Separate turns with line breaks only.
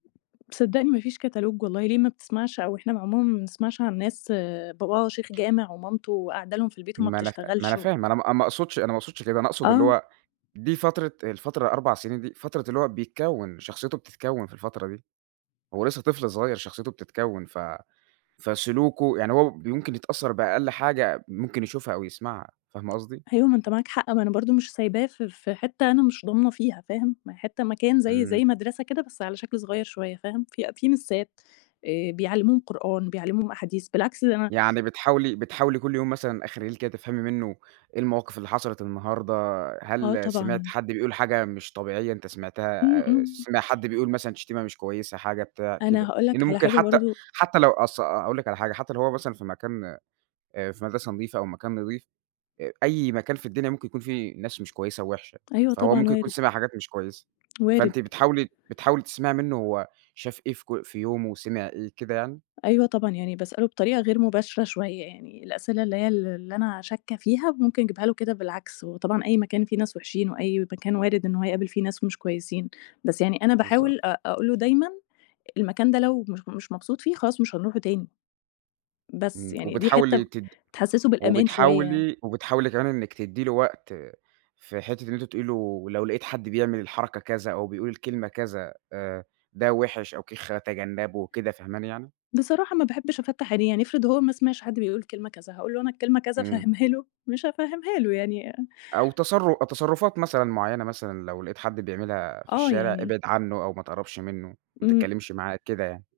صدّقني ما فيش catalogue والله، ليه ما بتسمعش أو إحنا ما عمومًا ما بنسمعش عن ناس باباها شيخ جامع ومامته قاعدة لهم في البيت وما
ما أنا ف ما أنا
بتشتغلش و
فاهم أنا ما أ ما أقصدش أنا ما أقصدش كده، أنا أقصد اللي
آه.
هو دي فترة الفترة 4 سنين دي فترة اللي هو بيتكوّن، شخصيته بتتكوّن في الفترة دي، هو لسه طفل صغيّر شخصيته بتتكوّن ف فسلوكُه يعني هو ب يمكن يتأثّر بأقل حاجة ممكن يشوفها أو يسمعها، فاهمة قصدي؟
أيوه ما أنت معاك حق، ما أنا برضه مش سايباه في في حتة أنا مش ضامنة فيها، فاهم، ما هي حتة مكان زي
إمم.
زي مدرسة كده بس على شكل صغيّر شوية، فاهم، في أ في مِسّات آآ، بيعلموهم قرآن، بيعلموهم أحاديث، بالعكس ده أنا
يعني بتحاولي بتحاولي كُلّ يوم مثلًا أخر الليل كده تفهمي منُّه إيه المواقف اللي حصلت النهارده،
آه
هل سمعت
طبعًا.
حد بيقول حاجة مش طبيعية، أنت سمعتها
إمم،
آآ،
إمم.
سمع حد بيقول مثلًا شتيمة مش كويسة حاجة بتاع، كده،
أنا هاقول
لإن
لك على
ممكن
حاجة
حتى
برضه
حتى لو أص أ-أ قول لِك على حاجة حتى لو هو مثلًا في مكان آآ، في مدرسة نضيفة أو مكان نضيف آآ، أي مكان في الدنيا ممكن يكون فيه ناس مش كويسة ووحشة،
أيوه
فهو
طبعًا،
ممكن يكون
وارد.
سمع حاجات مش كويسة،
وارد.
فأنتِ بتحاولي بتحاولي تسمعي منُّه هو شاف إيه في ك في يومُه وسمع إيه كده يعني؟
أيوه طبعًا، يعني باسأله بطريقة غير مباشرة شوية يعني، الأسئلة اللي هي ال اللي أنا شاكة فيها ممكن أجيبها له كده بالعكس، وطبعًا أي مكان فيه ناس وحشين وأي مكان وارد إن هو هيقابل فيه ناس مش كويسين، بس يعني أنا
بالضبط.
باحاول أق أقول له دايمًا المكان ده لو مش مش مبسوط فيه خلاص مش هنروحه تاني، بس،
إمم،
يعني دي حتة
وبتحاولي
م
تد
تحسّسه بالأمان شوية.
وبتحاولي وبتحاولي كمان إنِّك تدّي له وقت في حتة إن أنتِ تقولي له لو لقيت حد بيعمل الحركة كذا أو بيقول الكلمة كذا آآ، ده وحِش أو كِخّة، تجنّبه وكده، فاهماني يعني؟
بصراحة ما باحبش أفتّح عينيه، يعني افرض هو ما سمعش حد بيقول كلمة كذا، هاقول له أنا الكلمة كذا
إمم.
أفهّمها له، مش هافهّمها له يعني أ
أو تصر تصرُفات مثلًا معيّنة مثلًا، لو لقيت حد بيعملها في
آه
الشارع
يعني
ابعد عنّه أو ما تقرّبش منُّه، ما
إمم.
تتكلمش معاه، كده يعني.